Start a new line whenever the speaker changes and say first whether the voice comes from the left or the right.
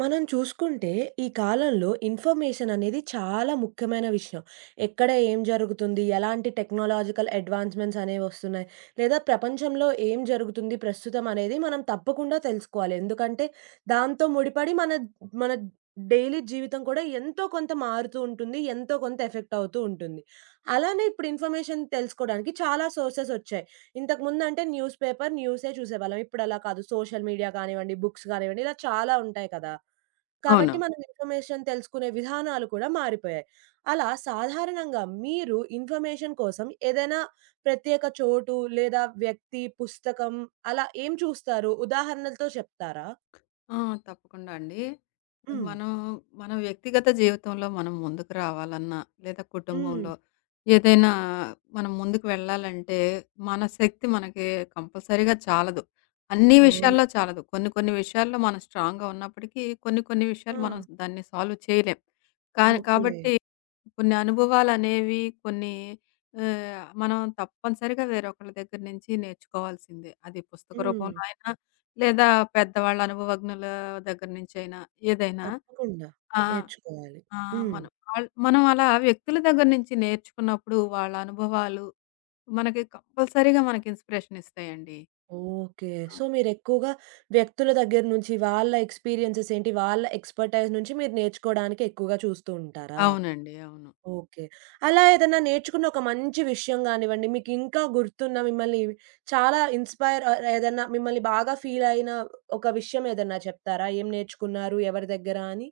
right: మనం చూసుకుంటే ఈ కాలంలో ఇన్ఫర్మేషన్ అనేది చాలా ముఖ్యమైన విషయం. ఎక్కడ ఏం జరుగుతుంది? ఎలాంటి టెక్నాలాజికల్ అడ్వాన్స్‌మెంట్స్ అనేవి వస్తున్నాయి? లేదా ప్రపంచంలో ఏం జరుగుతుంది ప్రస్తుతం అనేది మనం తప్పకుండా తెలుసుకోవాలి. ఎందుకంటే దాంతో ముడిపడి మన మన డైలీ జీవితం కూడా ఎంతో కొంత మారుతూ ఉంటుంది. ఎంతో కొంత ఎఫెక్ట్ అవుతూ ఉంటుంది. అలానే ఇప్పుడు ఇన్ఫర్మేషన్ తెలుసుకోవడానికి చాలా సోర్సెస్ వచ్చాయి. ఇంతకుముందంటే న్యూస్ పేపర్, న్యూసే చూసేవాళ్ళం. ఇప్పుడు అలా కాదు. సోషల్ మీడియా కానివ్వండి, బుక్స్ కానివ్వండి ఇలా చాలా ఉంటాయి కదా! కాబట్టి
left: అవును.
right: మనం ఇన్ఫర్మేషన్ తెలుసుకునే విధానాలు కూడా మారిపోయాయి. అలా సాధారణంగా మీరు ఇన్ఫర్మేషన్ కోసం ఏదైనా ప్రత్యేక చోటు లేదా వ్యక్తి, పుస్తకం అలా ఏం చూస్తారు? ఉదాహరణలతో చెప్తారా?
left: ఆ! తప్పకుండా అండి.
right: హ్మ్.
left: మనం మన వ్యక్తిగత జీవితంలో మనం ముందుకు రావాలన్నా, లేదా
right: హ్మ్.
left: కుటుంబంలో ఏదైనా మనం ముందుకు వెళ్ళాలంటే, మన శక్తి మనకి కంపల్సరీగా చాలదు. అన్ని
right: అవును.
left: విషయాల్లో చాలదు. కొన్ని కొన్ని విషయాల్లో మనం స్ట్రాంగ్‌గా ఉన్నప్పటికీ, కొన్ని కొన్ని
right: ఆ!
left: విషయాలు మనం దాన్ని సాల్వ్ చేయలేం. కానీ
right: ఓకే.
left: కాబట్టి కొన్ని అనుభవాలనేవి కొన్ని మనం తప్పనిసరిగా వేరొకళ్ళ దగ్గర నుంచి నేర్చుకోవాల్సిందే. అది పుస్తక
right: హ్మ్.
left: రూపంలో అయినా, లేదా పెద్దవాళ్ళ అనుభవజ్ఞుల దగ్గర నుంచైనా, ఏదైనా.
right: తప్పకుండా
left: ఆ!
right: నేర్చుకోవాలి.
left: ఆ!
right: హ్మ్.
left: మనం మనం అలా వ్యక్తుల దగ్గర నుంచి నేర్చుకున్నప్పుడు వాళ్ళ అనుభవాలు మనకి కంపల్సరీగా మనకి ఇన్‌స్పిరేషన్ ఇస్తాయండి.
right: ఓకే.
left: ఆ!
right: సో, మీరెక్కువగా వ్యక్తుల దగ్గర నుంచి వాళ్ళ ఎక్స్‌పీరియన్సెస్ ఏంటి? వాళ్ళ ఎక్స్‌పర్‌టైజ్ నుంచి మీరు నేర్చుకోవడానికి ఎక్కువగా చూస్తూ ఉంటారా?
left: అవునండి. అవును.
right: ఓకే. అలా ఏదన్నా నేర్చుకున్న ఒక మంచి విషయం గానివ్వండి, మీకింకా గుర్తున్న మిమ్మల్ని చాలా ఇన్‌స్పైర్ ఏదన్నా మిమ్మల్ని బాగా ఫీల్ అయిన ఒక విషయం ఏదన్నా చెప్తారా? ఏం నేర్చుకున్నారు? ఎవరి దగ్గర అని?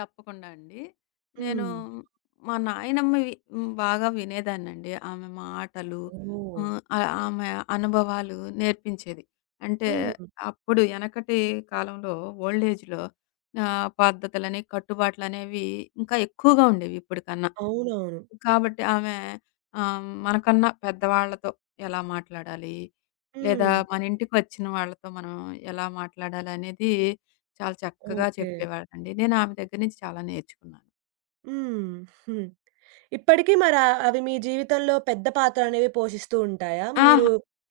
left: తప్పకుండా అండి. నేను
right: హ్మ్.
left: మా నాయనమ్మవి బాగా వినేదాన్నండి. ఆమె మాటలు,
right: ఓహ్!
left: ఆహ్, ఆహ్, ఆమె అనుభవాలు నేర్పించేది. అంటే
right: హ్మ్.
left: అప్పుడు ఎనకటి కాలంలో, ఓల్డ్ ఏజ్‌లో, పద్ధతులని, కట్టుబాట్లనేవి ఇంకా ఎక్కువగా ఉండేవి ఇప్పటికన్నా.
right: అవునవును.
left: కాబట్టి ఆమె, మనకన్నా పెద్దవాళ్ళతో ఎలా మాట్లాడాలి? లేదా
right: హ్మ్.
left: మన ఇంటికొచ్చిన వాళ్ళతో మనం ఎలా మాట్లాడాలనేది చాలా చక్కగా
right: ఓకే.
left: చెప్పేవారండి. నేను ఆమె దగ్గర నుంచి చాలా నేర్చుకున్నాను.
right: హ్మ్. హ్మ్. ఇప్పటికి మరా అవి మీ జీవితంలో పెద్ద పాత్ర అనేవి పోషిస్తూ ఉంటాయా? మీరు
left: ఆహ్!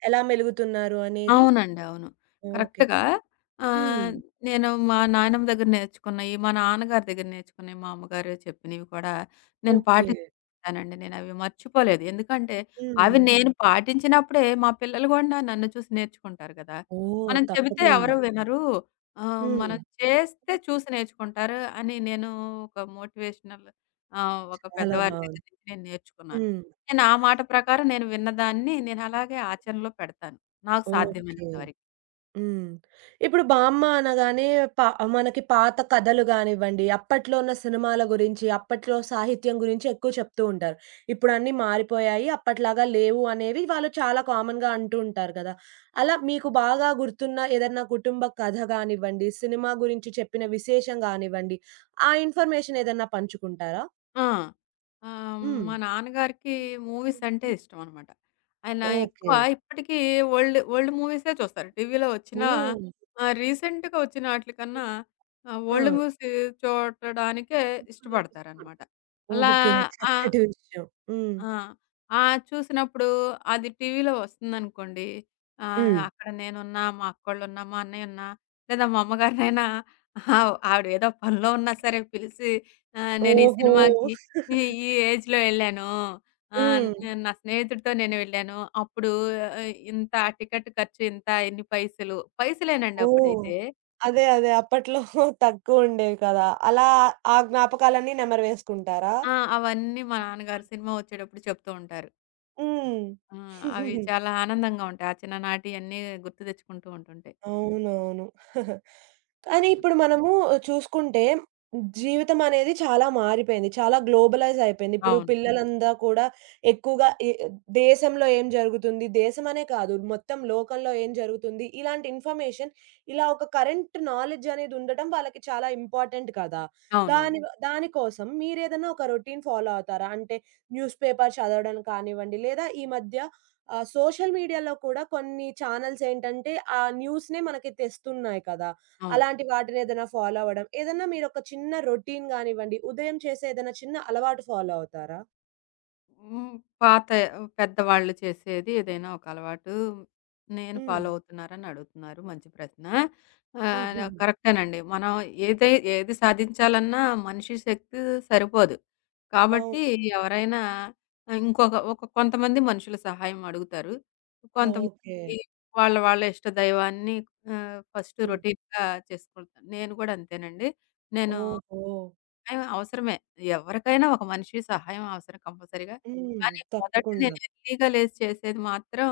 right: ఎలా మెలుగుతున్నారు అనేది?
left: అవునండి. అవును.
right: ఓకే.
left: కరెక్ట్‌గా,
right: హ్మ్.
left: ఆహ్, నేను మా నాయనమ్మ దగ్గర నేర్చుకున్నయి, మా నాన్నగారి దగ్గర నేర్చుకున్నయి, మా అమ్మగారు చెప్పినవి కూడా నేను
right: ఓకే.
left: పాటిస్తానండి. నేనవి మర్చిపోలేదు. ఎందుకంటే,
right: హ్మ్.
left: అవి నేను పాటించినప్పుడే మా పిల్లలు గూడా నన్ను చూసి నేర్చుకుంటారు గదా!
right: ఓహ్!
left: మనం చెబితే
right: తప్పకుండా.
left: ఎవరు వినరు.
right: హ్మ్.
left: మనం చేస్తే చూసి నేర్చుకుంటారు అని నేను, ఒక మోటివేషనల్, ఒక
right: చాలా
left: పెద్దవారి దగ్గర
right: బావుంది.
left: నుంచి నేను నేర్చుకున్నాను.
right: హ్మ్.
left: నేను ఆ మాట ప్రకారం నేను విన్నదాన్ని నేను అలాగే ఆచరణలో పెడతాను. నాకు
right: ఓకే.
left: సాధ్యమైనంత వరకు.
right: హ్మ్. ఇప్పుడు బామ్మ అనగానే ప మనకి పాత కథలు గానివ్వండి, అప్పట్లో ఉన్న సినిమాల గురించి, అప్పట్లో సాహిత్యం గురించి ఎక్కువ చెప్తూ ఉంటారు. ఇప్పుడు అన్నీ మారిపోయాయి. అప్పట్లాగా లేవు అనేవి వాళ్ళు చాలా కామన్‌గా అంటూ ఉంటారు గదా! అలా మీకు బాగా గుర్తున్న ఏదన్నా కుటుంబ కథ గానివ్వండి, సినిమా గురించి చెప్పిన విశేషం గానివ్వండి, ఆ ఇన్ఫర్మేషన్ ఏదన్నా పంచుకుంటారా?
left: ఆ! ఆహ్,
right: హ్మ్.
left: మా నాన్నగారికి మూవీస్ అంటే ఇష్టమనమాట. ఆయన
right: ఓకే.
left: ఎక్కువ ఇప్పటికీ ఓల్డ్ ఓల్డ్ మూవీసే చూస్తారు. టీవీలో వచ్చిన
right: ఓహ్!
left: రీసెంట్‌గా వచ్చిన ఆటిలకన్నా
right: ఆ!
left: ఓల్డ్ మూవీస్ చూడడానికే
right: ఎక్కువగా
left: ఇష్టపడతారనమాట.
right: ఇష్టపడతారు.
left: అలా
right: ఓకే.
left: ఆ!
right: చక్కటి విషయం. హ్మ్.
left: ఆ! ఆ! చూసినప్పుడు అది టీవీలో వస్తుందనుకోండి.
right: హ్మ్.
left: అక్కడ నేనున్నా, మా అక్కోళ్ళున్నా, మా అన్నయ్యున్నా, లేదా మా అమ్మగారినైనా, ఆవిడ ఏదో పనిలో ఉన్నా సరే పిలిసి, నేను ఈ
right: ఓహో!
left: సినిమాకి, ఈ ఈ ఏజ్‌లో ఎళ్ళాను.
right: హ్మ్.
left: నేను నా స్నేహితుడితో నేను వెళ్ళాను. అప్పుడు ఇంత టికెట్ ఖర్చు ఇంత, ఇన్ని పైసలు. పైసలేనండి
right: ఓహ్!
left: అప్పుడైతే.
right: అదే. అదే. అప్పట్లో తక్కువ ఉండేవి కదా! అలా ఆ జ్ఞాపకాలన్నీ నెమరు వేసుకుంటారా?
left: ఆ! అవన్నీ మా
right: హ్మ్.
left: నాన్నగారు సినిమా వచ్చేటప్పుడు చెప్తూ ఉంటారు. ఆ!
right: హ్మ్.
left: అవి చాలా ఆనందంగా ఉంటాయి. ఆ చిన్ననాటియన్నీ గుర్తు తెచ్చుకుంటూ ఉంటుంటాయి.
right: అవునవును. కానీ
left: హ్మ్.
right: ఇప్పుడు మనము చూసుకుంటే జీవితం అనేది చాలా మారిపోయింది. చాలా గ్లోబలైజ్ అయిపోయింది. ఇప్పుడు
left: అవును.
right: పిల్లలందా కూడా ఎక్కువగా దేశంలో ఏం జరుగుతుంది, దేశం అనే కాదు మొత్తం లోకంలో ఏం జరుగుతుంది, ఇలాంటి ఇన్ఫర్మేషన్ ఇలా ఒక కరెంట్ నాలెడ్జ్ అనేది ఉండటం వాళ్ళకి చాలా ఇంపార్టెంట్ కదా!
left: అవునవును.
right: దాని దాని కోసం మీరేదైనా ఒక రొటీన్ ఫాలో అవుతారా? అంటే న్యూస్ పేపర్ చదవడం కానివ్వండి, లేదా ఈ మధ్య సోషల్ మీడియాలో కూడా కొన్ని ఛానెల్స్ ఏంటంటే, ఆ న్యూస్‌నే మనకి తెస్తున్నాయి కదా!
left: అవును.
right: అలాంటి వాటిని ఏదైనా ఫాలో అవ్వడం, ఏదన్నా మీరొక చిన్న రొటీన్ గానివ్వండి, ఉదయం చేసే ఏదైనా చిన్న అలవాటు ఫాలో అవుతారా?
left: హ్మ్. పాత పెద్దవాళ్ళు చేసేది ఏదైనా ఒక అలవాటు నేను
right: హ్మ్.
left: ఫాలో అవుతున్నారని అడుగుతున్నారు. మంచి ప్రశ్న.
right: హుహుహు.
left: కరెక్టేనండి. మనం ఏది సాధించాలన్నా మనిషి శక్తి సరిపోదు.
right: అవును.
left: కాబట్టి ఎవరైనా ఒక కొంతమంది మనుషుల సహాయం అడుగుతారు. కొంతమంది
right: ఓకే.
left: వాళ్ళ వాళ్ళ ఇష్ట దైవాన్ని, ఫస్ట్
right: హ్మ్.
left: రొటీన్‌గా చేసుకుంటాను. నేను కూడా అంతేనండి. నేను
right: ఓహో!
left: సహాయం అవసరమే. ఎవరికైనా ఒక మనిషి సహాయం అవసరం కంపల్సరీగా.
right: హ్మ్.
left: కానీ మొదట
right: తప్పకుండా.
left: నేను ఎర్లీగా లేసి చేసేది మాత్రం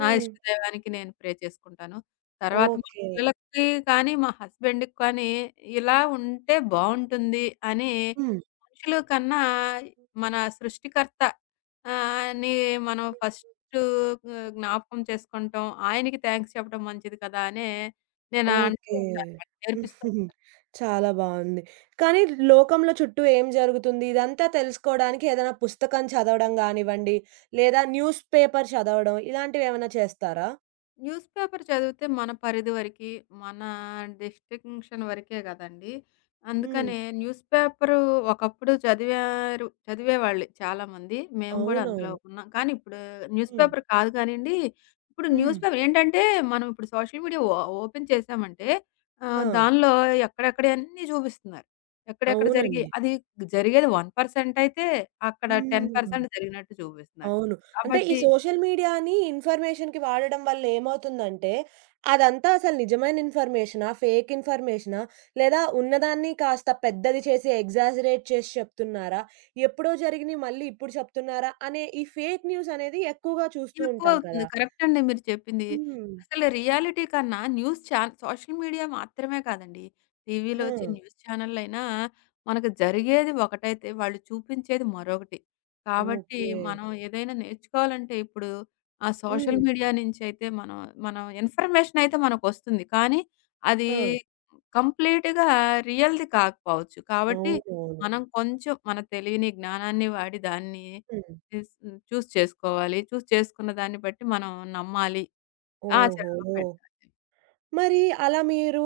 left: నా ఇష్టదైవానికి నేను ప్రే చేసుకుంటాను. తర్వాత మా
right: ఓకే.
left: పిల్లలకి కానీ, మా హస్బెండ్‌కి కానీ ఇలా ఉంటే బావుంటుంది అని
right: హ్మ్.
left: మనుషులు కన్నా మన సృష్టికర్త, అని మనం ఫస్టు జ్ఞాపకం చేసుకుంటాం. ఆయనకి థాంక్స్ చెప్పడం మంచిది కదా! అనే నేను అంటూ
right: ఓకే.
left: ఉంటానన్నమాట.
right: హ్మ్.
left: నేర్పిస్తూ.
right: చాలా బావుంది. కానీ లోకంలో చుట్టూ ఏం జరుగుతుంది ఇదంతా తెలుసుకోడానికి ఏదైనా పుస్తకం చదవడం గానివ్వండి, లేదా న్యూస్ పేపర్ చదవడం ఇలాంటివేమైనా చేస్తారా?
left: న్యూస్ పేపర్ చదివితే మన పరిధి వరకి, మన డిస్టింక్షన్ వరకే గదండీ!
right: హ్మ్.
left: అందుకనే న్యూస్ పేపరు ఒకప్పుడు చదివేవాళ్ళు చాలామంది. మేము గూడా అందులో
right: అవునవును.
left: ఉన్నాం. కానీ ఇప్పుడు న్యూస్
right: హ్మ్.
left: పేపర్ కాదు కానియండి, ఇప్పుడు
right: హ్మ్.
left: న్యూస్ పేపర్ ఏంటంటే, మనం ఇప్పుడు సోషల్ మీడియా ఓపెన్ చేశామంటే
right: ఆ!
left: దానిలో ఎక్కడెక్కడ అన్నీ చూపిస్తున్నారు. ఎక్కడెక్కడ జరిగి
right: అవునండి.
left: అది జరిగేది 1% అయితే, అక్కడ
right: హ్మ్.
left: 10% జరిగినట్టు చూపిస్తున్నారు.
right: అవును. అంటే ఈ
left: కాబట్టి
right: సోషల్ మీడియాని ఇన్ఫర్మేషన్‌కి వాడడం వల్ల ఏమవుతుందంటే, అదంతా అసలు నిజమైన ఇన్ఫర్మేషనా? ఫేక్ ఇన్ఫర్మేషనా? లేదా ఉన్నదాన్ని కాస్త పెద్దది చేసి ఎగ్జాజరేట్ చేసి చెప్తున్నారా? ఎప్పుడో జరిగినయి మళ్ళీ ఇప్పుడు చెప్తున్నారా? అనే ఈ ఫేక్ న్యూస్ అనేది ఎక్కువగా చూస్తూ ఉంటాం
left: ఎక్కువవుతుంది.
right: కదా!
left: కరెక్ట్ అండి మీరు చెప్పింది.
right: హ్మ్.
left: అసలు రియాలిటీ కన్నా న్యూస్ సోషల్ మీడియా మాత్రమే కాదండి. టీవీలో
right: ఆ!
left: వచ్చే న్యూస్ ఛానెళ్ళయినా మనకు జరిగేది ఒకటైతే వాళ్ళు చూపించేది మరొకటి. కాబట్టి
right: ఓకే.
left: మనం ఏదైనా నేర్చుకోవాలంటే ఇప్పుడు ఆ సోషల్
right: హ్మ్.
left: మీడియా నుంచయితే మనం మనం ఇన్ఫర్మేషన్ అయితే మనకొస్తుంది. కానీ అది
right: ఆ!
left: కంప్లీట్‌గా రియల్‌ది కాకపోవచ్చు. కాబట్టి
right: అవునవును.
left: మనం కొంచెం మన తెలివిని, జ్ఞానాన్ని వాడి దాన్ని
right: హ్మ్.
left: చేస్ హ్మ్. చూస్ చేసుకోవాలి. చేసుకున్న దాన్ని బట్టి మనం నమ్మాలి. ఆచరణలో
right: ఓహో!
left: పెట్టాలి.
right: మరి అలా మీరు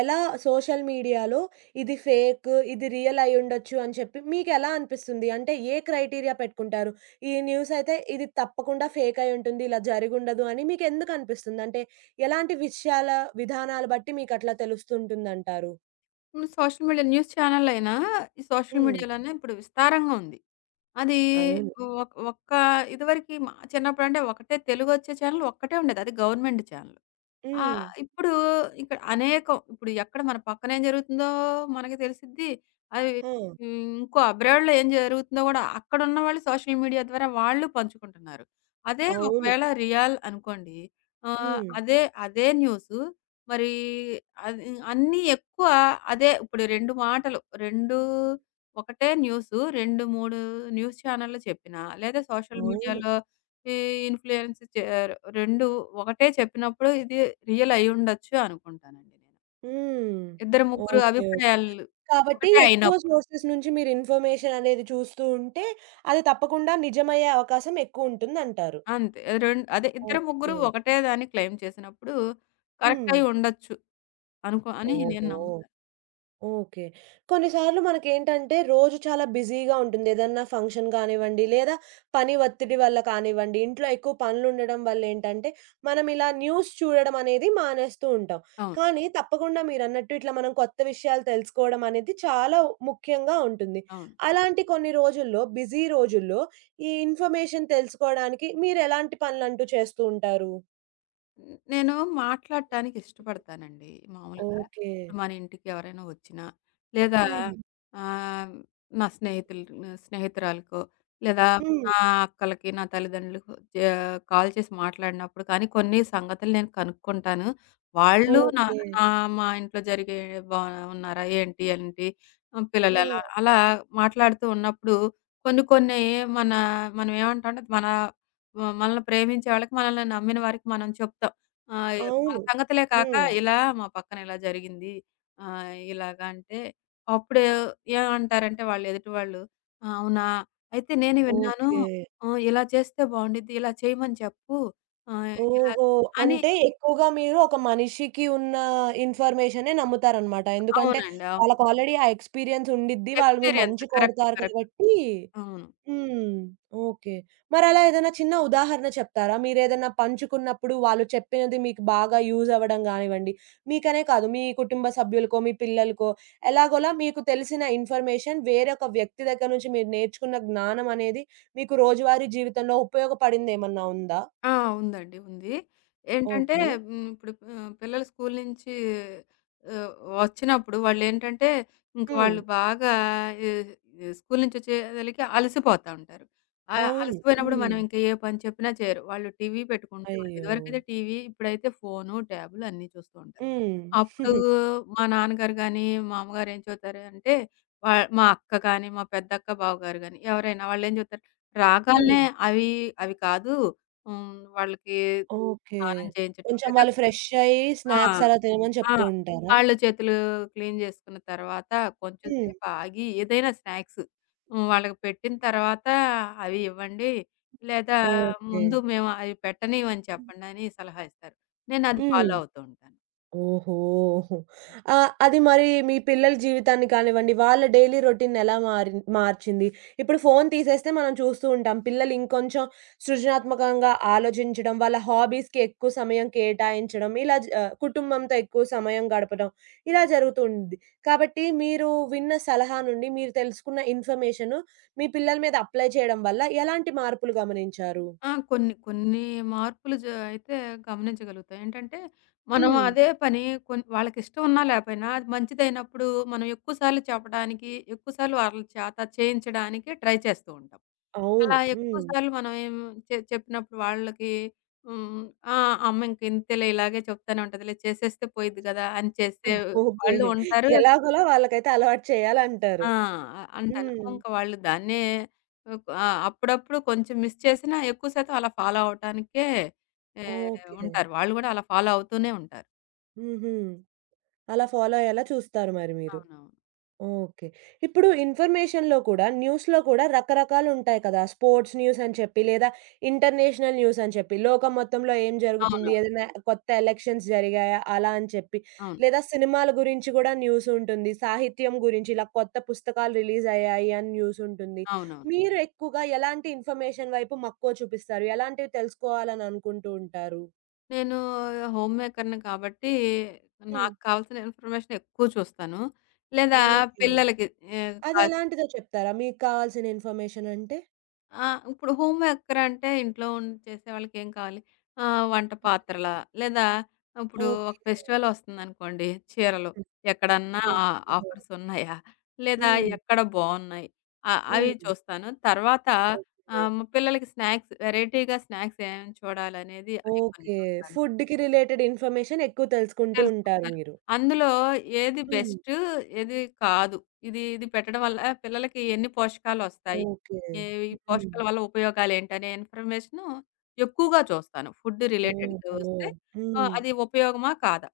right: ఎలా సోషల్ మీడియాలో ఇది ఫేక్, ఇది రియల్ అయ్యుండొచ్చు అని చెప్పి మీకెలా అనిపిస్తుంది? అంటే ఏ క్రైటీరియా పెట్టుకుంటారు? ఈ న్యూస్ అయితే ఇది తప్పకుండా ఫేక్ అయ్యుంటుంది. ఇలా జరిగుండదు అని మీకెందుకు అనిపిస్తుంది? అంటే ఎలాంటి విషయాల విధానాలు బట్టి మీకట్లా తెలుస్తుంటుందంటారు?
left: హ్మ్. సోషల్ మీడియా న్యూస్ ఛానెళ్ళయినా ఈ సోషల్
right: హ్మ్.
left: మీడియాలోనే ఇప్పుడు విస్తారంగా ఉంది. అది
right: అవును.
left: ఒక్క ఇదివరకి మా చిన్నప్పుడంటే ఒకటే తెలుగొచ్చే ఛానెల్ ఒక్కటే ఉండేది. అది గవర్నమెంట్ ఛానెల్. ఆ!
right: హ్మ్.
left: ఇప్పుడు ఇక్కడ అనేకం, ఇప్పుడు ఎక్కడ మన పక్కన ఏం జరుగుతుందో మనకి తెలిసిద్ది. అవి,
right: ఆ!
left: ఇంకో అబ్రాడ్‌లో ఏం జరుగుతుందో గూడా అక్కడున్న వాళ్ళు సోషల్ మీడియా ద్వారా వాళ్ళు పంచుకుంటున్నారు. అదే
right: అవును.
left: ఒకవేళ రియల్ అనుకోండి. ఆహ్, హ్మ్.
right: హ్మ్.
left: అదే అదే న్యూసు మరి అది అన్నీ ఎక్కువ అదే ఇప్పుడు 2 మాటలు 2 ఒకటే న్యూసు 2, 3 న్యూస్ ఛానెల్‌లు చెప్పినా లేదా సోషల్
right: అవును.
left: మీడియాలో ఈ ఇన్‌ఫ్లుయెన్స్ చే 2 ఒకటే చెప్పినప్పుడు ఇది రియల్ అయ్యుండొచ్చు అనుకుంటానండి నేను.
right: హ్మ్.
left: ఇద్దరు ముగ్గురు
right: ఓకే. ఓకే.
left: అభిప్రాయాలు
right: కాబట్టి
left: ఒకటే
right: ఎక్కువ
left: అయినప్పుడు.
right: సోర్సెస్ నుంచి మీరు ఇన్ఫర్మేషన్ అనేది చూస్తూ ఉంటే, అది తప్పకుండా నిజమయ్యే అవకాశం ఎక్కువుంటుందంటారు.
left: అంతే. అదే ఇద్దరు
right: ఓకే.
left: ముగ్గురు ఒకటే దాన్ని క్లెయిమ్ చేసినప్పుడు కరెక్ట్
right: హ్మ్.
left: అయ్యుండొచ్చు అనుకో అని నేను
right: ఓహో!
left: నమ్ముతాను.
right: ఓకే. కొన్నిసార్లు మనకేంటంటే, రోజు చాలా బిజీగా ఉంటుంది. ఏదన్నా ఫంక్షన్ కానివ్వండి, లేదా పని ఒత్తిడి వల్ల కానివ్వండి, ఇంట్లో ఎక్కువ పనులుండడం వల్లేంటంటే, మనం ఇలా న్యూస్ చూడడం అనేది మానేస్తూ ఉంటాం.
left: అవును.
right: కానీ, తప్పకుండా మీరన్నట్టు ఇట్లా మనం కొత్త విషయాలు తెలుసుకోవడం అనేది చాలా ముఖ్యంగా ఉంటుంది.
left: అవును.
right: అలాంటి కొన్ని రోజుల్లో, బిజీ రోజుల్లో ఈ ఇన్ఫర్మేషన్ తెలుసుకోడానికి మీరెలాంటి పనులంటూ చేస్తూ ఉంటారు?
left: హ్మ్. నేను మాట్లాడటానికి ఇష్టపడతానండి. మామూలుగా
right: ఓకే.
left: ఇప్పుడు మన ఇంటికి ఎవరైనా వచ్చినా, లేదా, హ్మ్,
right: హ్మ్.
left: ఆహ్, నా స్నేహితులు, స్నేహితురాలికో, లేదా
right: హ్మ్.
left: నా అక్కలకి, నా తల్లిదండ్రులకు కాల్ చేసి మాట్లాడినప్పుడు కానీ, కొన్ని సంగతులు నేను కనుక్కుంటాను. వాళ్ళు నా,
right: ఓకే.
left: నా మా ఇంట్లో జరిగే, బా ఉన్నారా? ఏంటి? ఏంటి? పిల్లలు ఎలా?
right: ఆ!
left: అలా మాట్లాడుతూ ఉన్నప్పుడు కొన్ని కొన్ని మన, మనం ఏమంటాం అంటే, మన మనల్ని ప్రేమించే వాళ్ళకి, మనల్ని నమ్మిన వారికి మనం చెప్తాం. ఆ! మన
right: అవును.
left: సంగతులే కాక,
right: హ్మ్.
left: ఇలా మా పక్కన ఇలా జరిగింది, ఇలాగ అంటే, అప్పుడు ఏమంటారంటే వాళ్ళు, ఎదుటి వాళ్ళు, "ఆ! అవునా? అయితే నేను విన్నాను.
right: ఓకే.
left: ఇలా చేస్తే బావుండిద్ది. ఇలా చేయమని చెప్పు. ఆహ్, ఇలా"
right: ఓహో!
left: అని.
right: అంటే ఎక్కువగా మీరు ఒక మనిషికి ఉన్న ఇన్ఫర్మేషనే నమ్ముతారనమాట. ఎందుకంటే
left: అవునండి. అవును.
right: వాళ్ళకి ఆల్రెడీ ఆ ఎక్స్‌పీరియన్స్ ఉండిద్ది. వాళ్ళు మీ
left: ఎక్స్‌పీరియన్స్.
right: మంచి
left: కరెక్ట్.
right: కోరుతారు
left: కరెక్ట్.
right: కాబట్టి
left: అవును.
right: హ్మ్. ఓకే. మరలా ఏదైనా చిన్న ఉదాహరణ చెప్తారా? మీరేదైనా పంచుకున్నప్పుడు వాళ్ళు చెప్పినది మీకు బాగా యూజ్ అవ్వడం గానివ్వండి, మీకనే కాదు మీ కుటుంబ సభ్యులకో, మీ పిల్లలకో ఎలాగోలా మీకు తెలిసిన ఇన్ఫర్మేషన్ వేరొక వ్యక్తి దగ్గర నుంచి మీరు నేర్చుకున్న జ్ఞానం అనేది మీకు రోజువారీ జీవితంలో ఉపయోగపడిందేమన్నా ఉందా?
left: ఆ! ఉందండి. ఉంది. ఏంటంటే,
right: ఓకే.
left: హ్మ్, ఇప్పుడు పిల్లలు స్కూలు నుంచి ఆహ్, వచ్చినప్పుడు వాళ్ళేంటంటే, ఇంక
right: హ్మ్.
left: వాళ్ళు బాగా ఈ ఈ స్కూలు నుంచి వచ్చేసరికి అలసిపోతా ఉంటారు.
right: అవును.
left: అలసిపోయినప్పుడు
right: హ్మ్.
left: మనం ఇంక ఏ పని చెప్పినా చేయరు. వాళ్ళు టీవీ పెట్టుకుంటారు.
right: అయ్యో!
left: ఇదివరకైతే టీవీ, ఇప్పుడైతే ఫోను, ట్యాబులు అన్నీ చూస్తూ ఉంటారు.
right: హ్మ్.
left: అప్పుడు మా నాన్నగారు గాని, మా అమ్మగారు ఏం చెబుతారు అంటే, వా మా అక్క గాని, మా పెద్దక్క బావగారు గాని ఎవరైనా, వాళ్ళేం చెబుతారు,
right: హ్మ్.
left: రాగాల్నే అవి అవి కాదు. హ్మ్, వాళ్ళకి
right: ఓకే.
left: స్నానం చేయించడం,
right: కొంచెం
left: లేదా
right: వాళ్ళు ఫ్రెష్ అయ్యి
left: ఆ!
right: స్నాక్స్ అలా తినమని
left: ఆ!
right: చెప్తూ ఉంటారా?
left: కాళ్ళు, చేతులు క్లీన్ చేసుకున్న తర్వాత కొంచెం
right: హ్మ్.
left: సేపు ఆగి ఏదైనా స్నాక్స్, హ్మ్, వాళ్ళకి పెట్టిన తర్వాత అవి ఇవ్వండి, లేదా
right: ఓకే.
left: ముందు మేము అవి పెట్టనివ్వని చెప్పండని సలహా ఇస్తారు. నేనది ఫాలో
right: హ్మ్.
left: అవుతూ ఉంటాను.
right: ఓహో! అది మరి మీ పిల్లల జీవితాన్ని కానివ్వండి, వాళ్ళ డైలీ రొటీన్‌ని ఎలా మార్చింది? ఇప్పుడు ఫోను తీసేస్తే మనం చూస్తూ ఉంటాం. పిల్లలు ఇంకొంచెం సృజనాత్మకంగా ఆలోచించడం, వాళ్ళ హాబీస్‌కి ఎక్కువ సమయం కేటాయించడం, కుటుంబంతో ఎక్కువ సమయం గడపడం, ఇలా జరుగుతూ ఉండిద్ది. కాబట్టి మీరు విన్న సలహా నుండి, మీరు తెలుసుకున్న ఇన్ఫర్మేషను మీ పిల్లల మీద అప్లై చేయడం వల్ల ఎలాంటి మార్పులు గమనించారు?
left: ఆ! కొన్ని కొన్ని మార్పులు అయితే గమనించగలుగుతాం. ఏంటంటే, మనం
right: హ్మ్.
left: అదే పని వాళ్ళకిష్టం ఉన్నా లేపోయినా, అది మంచిదైనప్పుడు మనం ఎక్కువ సార్లు చెప్పడానికి, ఎక్కువ సార్లు వాళ్ళ చేత చేయించడానికి ట్రై చేస్తూ ఉంటాం.
right: అవును.
left: అలా ఎక్కువ
right: హ్మ్.
left: సార్లు మనం ఏం చెప్పినప్పుడు వాళ్ళకి, హ్మ్, ఆ! అమ్మ ఇంక ఇంతేలే, ఇలాగే చెప్తానే ఉంటదిలే, చేసేస్తే పోయిద్ది గదా! అని చేసే
right: ఓకే.
left: వాళ్ళు ఉంటారు.
right: ఎలాగోలా వాళ్ళకైతే అలవాటు చేయాలంటారు.
left: ఆ! అంటాను.
right: హ్మ్.
left: ఇంక వాళ్ళు దాన్నే అప్పుడప్పుడు కొంచెం మిస్ చేసినా ఎక్కువ శాతం అలా ఫాలో అవ్వటానికే
right: ఓకే.
left: ఉంటారు. వాళ్ళు గూడా అలా ఫాలో అవుతూనే ఉంటారు.
right: హుహు. అలా ఫాలో అయ్యేలా చూస్తారు మరి మీరు.
left: అవునవును.
right: ఓకే. ఇప్పుడు ఇన్ఫర్మేషన్‌లో కూడా, న్యూస్‌లో కూడా రకరకాలుంటాయి కదా! స్పోర్ట్స్ న్యూస్ అని చెప్పి, లేదా ఇంటర్నేషనల్ న్యూస్ అని చెప్పి, లోకం మొత్తంలో ఏం జరుగుతుంది,
left: అవునవును.
right: ఏదైనా కొత్త ఎలక్షన్స్ జరిగాయా అలా అని చెప్పి,
left: అవును.
right: లేదా సినిమాల గురించి గూడా న్యూసుంటుంది. సాహిత్యం గురించి ఇలా కొత్త పుస్తకాలు రిలీజ్ అయ్యాయి అని న్యూసుంటుంది.
left: అవునవును.
right: మీరు ఎక్కువగా ఎలాంటి ఇన్ఫర్మేషన్ వైపు మక్కువ చూపిస్తారు? ఎలాంటివి తెలుసుకోవాలని అనుకుంటూ ఉంటారు?
left: నేను హోమ్ మేకర్‌ని కాబట్టి
right: హ్మ్.
left: నాకు కావాల్సిన ఇన్ఫర్మేషన్ ఎక్కువ చూస్తాను. లేదా
right: ఓకే.
left: పిల్లలకి, కాల్,
right: అదెలాంటిదో చెప్తారా? మీకు కావాల్సిన ఇన్ఫర్మేషన్ అంటే?
left: ఆ! ఇప్పుడు హోమ్ మేకర్ అంటే ఇంట్లో ఉండి చేసే వాళ్ళకేం కావాలి? వంట పాత్రలా, లేదా ఇప్పుడు ఒక
right: ఓకే.
left: ఫెస్టివల్ వస్తుందనుకోండి చీరలు. ఎక్కడన్నా ఆ
right: ఓహో!
left: ఆఫర్స్ ఉన్నాయా? లేదా
right: హ్మ్.
left: ఎక్కడ బావున్నాయి? అవి
right: హ్మ్.
left: చూస్తాను. తర్వాత
right: ఓకే.
left: మా పిల్లలకి వెరైటీగా స్నాక్స్ ఏమేమి చూడాలనేది అయి కొన్ని
right: ఓకే.
left: చూస్తాను.
right: ఫుడ్‌కి రిలేటెడ్ ఇన్ఫర్మేషన్ ఎక్కువ తెలుసుకుంటూ ఉంటారు
left: తెలుసుకుంటారు.
right: మీరు.
left: అందులో ఏది
right: హ్మ్.
left: బెస్ట్, ఏది కాదు. ఇది ఇది పెట్టడం వల్ల పిల్లలకి ఎన్ని పోషకాలొస్తాయి,
right: ఓకే.
left: ఏ హ్మ్. ఈ
right: హ్మ్.
left: పోషకాల వల్ల ఉపయోగాలేంటనే ఇన్ఫర్మేషను ఎక్కువగా చూస్తాను. ఫుడ్ రిలేటెడ్‌గా
right: ఓహో!
left: వస్తే
right: హ్మ్.
left: అది ఉపయోగమా? కాదా?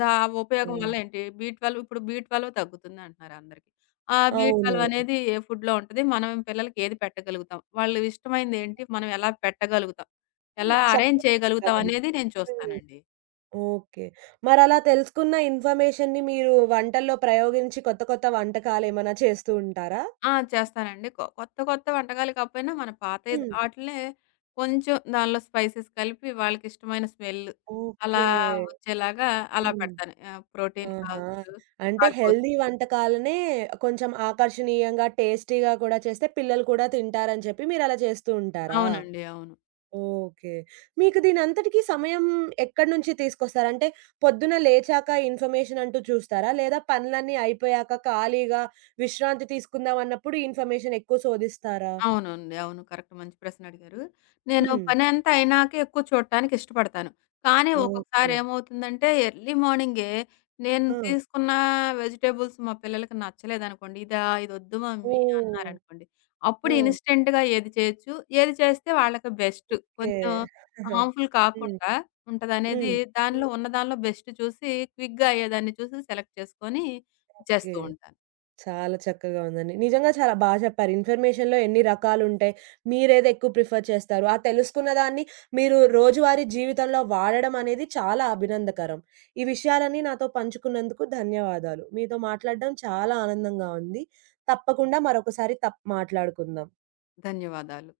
left: ఆ ఉపయోగం
right: యాహ్!
left: వల్ల ఏంటి? బి12, ఇప్పుడు బి12 తగ్గుతుందంటున్నారు అందరికి. ఆ బి12
right: అవునవును.
left: అనేది ఏ ఫుడ్‌లో ఉంటది? మనం పిల్లలకి ఏది పెట్టగలుగుతాం? వాళ్ళు ఇష్టమైనదేంటి? మనం ఎలా పెట్టగలుగుతాం?
right: హ్మ్.
left: ఎలా
right: చాలా
left: అరేంజ్
right: చక్కగా
left: చేయగలుగుతాం
right: ఉంది.
left: అనేది నేను
right: హ్మ్.
left: చూస్తానండి.
right: ఓకే. మరలా తెలుసుకున్న ఇన్ఫర్మేషన్‌ని మీరు వంటల్లో ప్రయోగించి కొత్త కొత్త వంటకాలేమైనా చేస్తూ ఉంటారా?
left: ఆ! చేస్తానండి. కొత్త కొత్త వంటకాలు కాకపోయినా మన పాతయి
right: హ్మ్.
left: ఆటిలే కొంచెం దానిలో స్పైసెస్ కలిపి వాళ్ళకిష్టమైన స్మెల్ అలా
right: ఓకే.
left: వచ్చేలాగా అలా
right: హ్మ్.
left: పెడతాను. ప్రోటీన్
right: ఆహా!
left: కావచ్చు,
right: అంటే
left: కార్బోస్.
right: హెల్తీ వంటకాలనే కొంచెం ఆకర్షణీయంగా, టేస్టీగా కూడా చేస్తే పిల్లలు కూడా తింటారని చెప్పి మీరలా చేస్తూ ఉంటారా?
left: అవునండి. అవును.
right: ఓకే. మీకు దీనంతటికి సమయం ఎక్కడి నుంచి తీసుకొస్తారు? అంటే పొద్దున లేచాక ఇన్ఫర్మేషన్ అంటూ చూస్తారా? లేదా పనులన్నీ అయిపోయాక ఖాళీగా విశ్రాంతి తీసుకుందాం అన్నప్పుడు ఇన్ఫర్మేషన్ ఎక్కువ శోధిస్తారా?
left: అవునండి. అవును. కరెక్ట్. మంచి ప్రశ్న అడిగారు. నేను
right: హ్మ్.
left: పనంతా అయినాక ఎక్కువ చూడటానికి ఇష్టపడతాను. కానీ
right: ఓకే.
left: ఒక్కొక్కసారి ఏమవుతుందంటే ఎర్లీ మార్నింగే నేను
right: ఆ!
left: తీసుకున్న వెజిటబుల్స్ మా పిల్లలకి నచ్చలేదనుకోండి. ఇదొద్దు మమ్మీ
right: ఓహ్!
left: అన్నారనుకోండి.
right: ఆ!
left: అప్పుడు ఇన్‌స్టెంట్‌గా ఏది చేయొచ్చు, ఏది చేస్తే వాళ్ళకి బెస్ట్,
right: ఓకే.
left: కొంచెం హార్మ్‌ఫుల్
right: హ్మ్.
left: కాకుండా ఉంటదనేది,
right: హ్మ్.
left: దానిలో బెస్ట్ చూసి, క్విక్‌గా అయ్యేదాన్ని చూసి సెలెక్ట్ చేసుకొని
right: ఓకే.
left: చేస్తూ ఉంటాను.
right: చాలా చక్కగా ఉందండి. నిజంగా చాలా బా చెప్పారు. ఇన్ఫర్మేషన్‌లో ఎన్ని రకాలుంటాయి. మీరేది ఎక్కువ ప్రిఫర్ చేస్తారు. ఆ తెలుసుకున్న దాన్ని మీరు రోజువారీ జీవితంలో వాడడం అనేది చాలా అభినందకరం. ఈ విషయాలన్నీ నాతో పంచుకున్నందుకు ధన్యవాదాలు. మీతో మాట్లాడడం చాలా ఆనందంగా ఉంది. తప్పకుండా మరొకసారి మాట్లాడుకుందాం.
left: ధన్యవాదాలు.